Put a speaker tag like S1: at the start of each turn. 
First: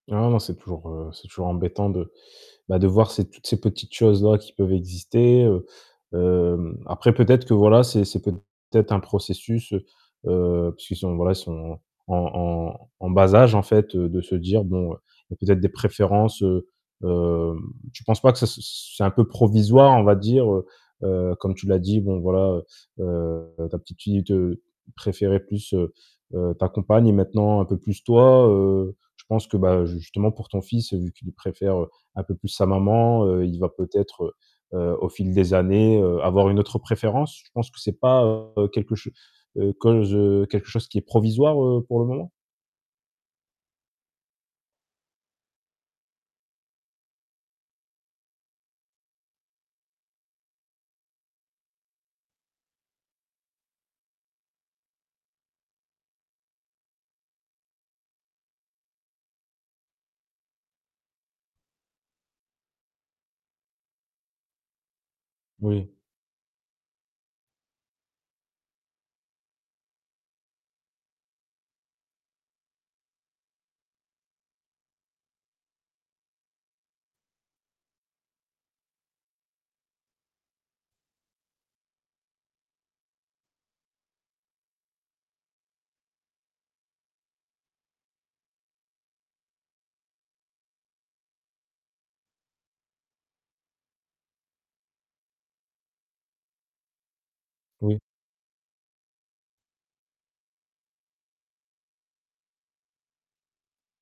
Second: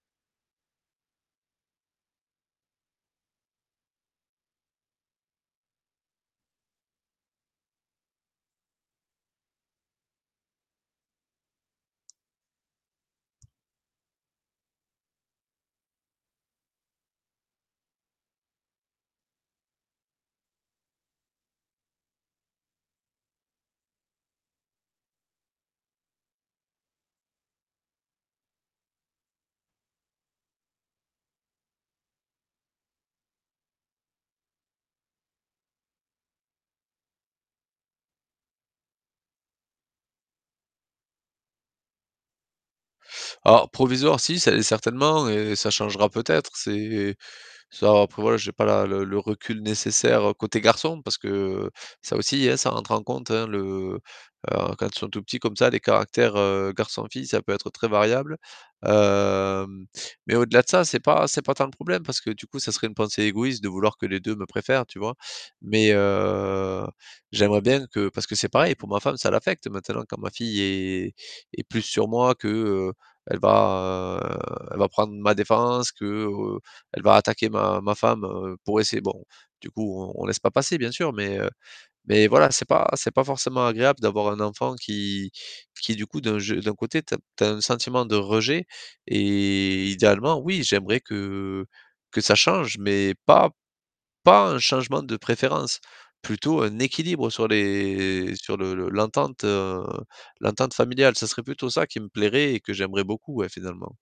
S1: Non, non, c'est toujours, heu, c'est toujours embêtant de, bah, de voir ces toutes ces petites choses-là qui peuvent exister, heu, hem, après peut-être que voilà, c'est c'est peut-être un processus, heu, heu, puisqu'ils sont, voilà, ils sont en en en bas âge, en fait, heu, de se dire: «Bon, il y a peut-être des préférences». Heu, hem, tu penses pas que ça, c c'est un peu provisoire, on va dire? Heu, heu, comme tu l'as dit, bon, voilà, heu, heu, ta petite fille te préférait plus, heu, heu, ta compagne et maintenant un peu plus toi, heu, je pense que, bah, justement pour ton fils, vu qu'il préfère un peu plus sa maman, heu, il va peut-être, heu, heu, au fil des années, heu, avoir une autre préférence? Tu penses que c'est pas, heu, quelque chose heu, cause quelque chose, qui est provisoire, heu, pour le moment?
S2: Alors, provisoire, si cer certainement et ça changera peut-être, c'est ça, après voilà, j'ai pas la le le recul nécessaire, côté garçon, parce que ça aussi, hein, ça rentre en compte, hein, le heu, quand ils sont tout petits comme ça, les caractères, heu, garçon-fille, ça peut être très variable. Hem, mais au-delà de ça, c'est pas c'est pas tant le problème, parce que, du coup, ça serait une pensée égoïste de vouloir que les 2 me préfèrent, tu vois? Mais,
S1: Oui.
S2: heu, j'aimerais bien que parce que c'est pareil pour ma femme: ça l'affecte maintenant, quand ma fille est est plus sur moi que, heu, elle va, elle va prendre ma défense, qu'elle va attaquer ma ma femme, heu, pour essayer bon, du coup, on on laisse pas passer bien sûr, mais, heu, mais voilà c'est pas c'est pas forcément agréable d'avoir un enfant qui qui, du coup, d'un je d'un côté, tu as tu as un sentiment de rejet et idéalement, oui, j'aimerais que que ça change, mais pas pas un changement de préférence, plutôt un équilibre sur
S1: Oui.
S2: les sur le le l'entente, heu, l'entente familiale, ça serait plutôt ça, qui me plairait et que j'aimerais beaucoup, ouais, finalement.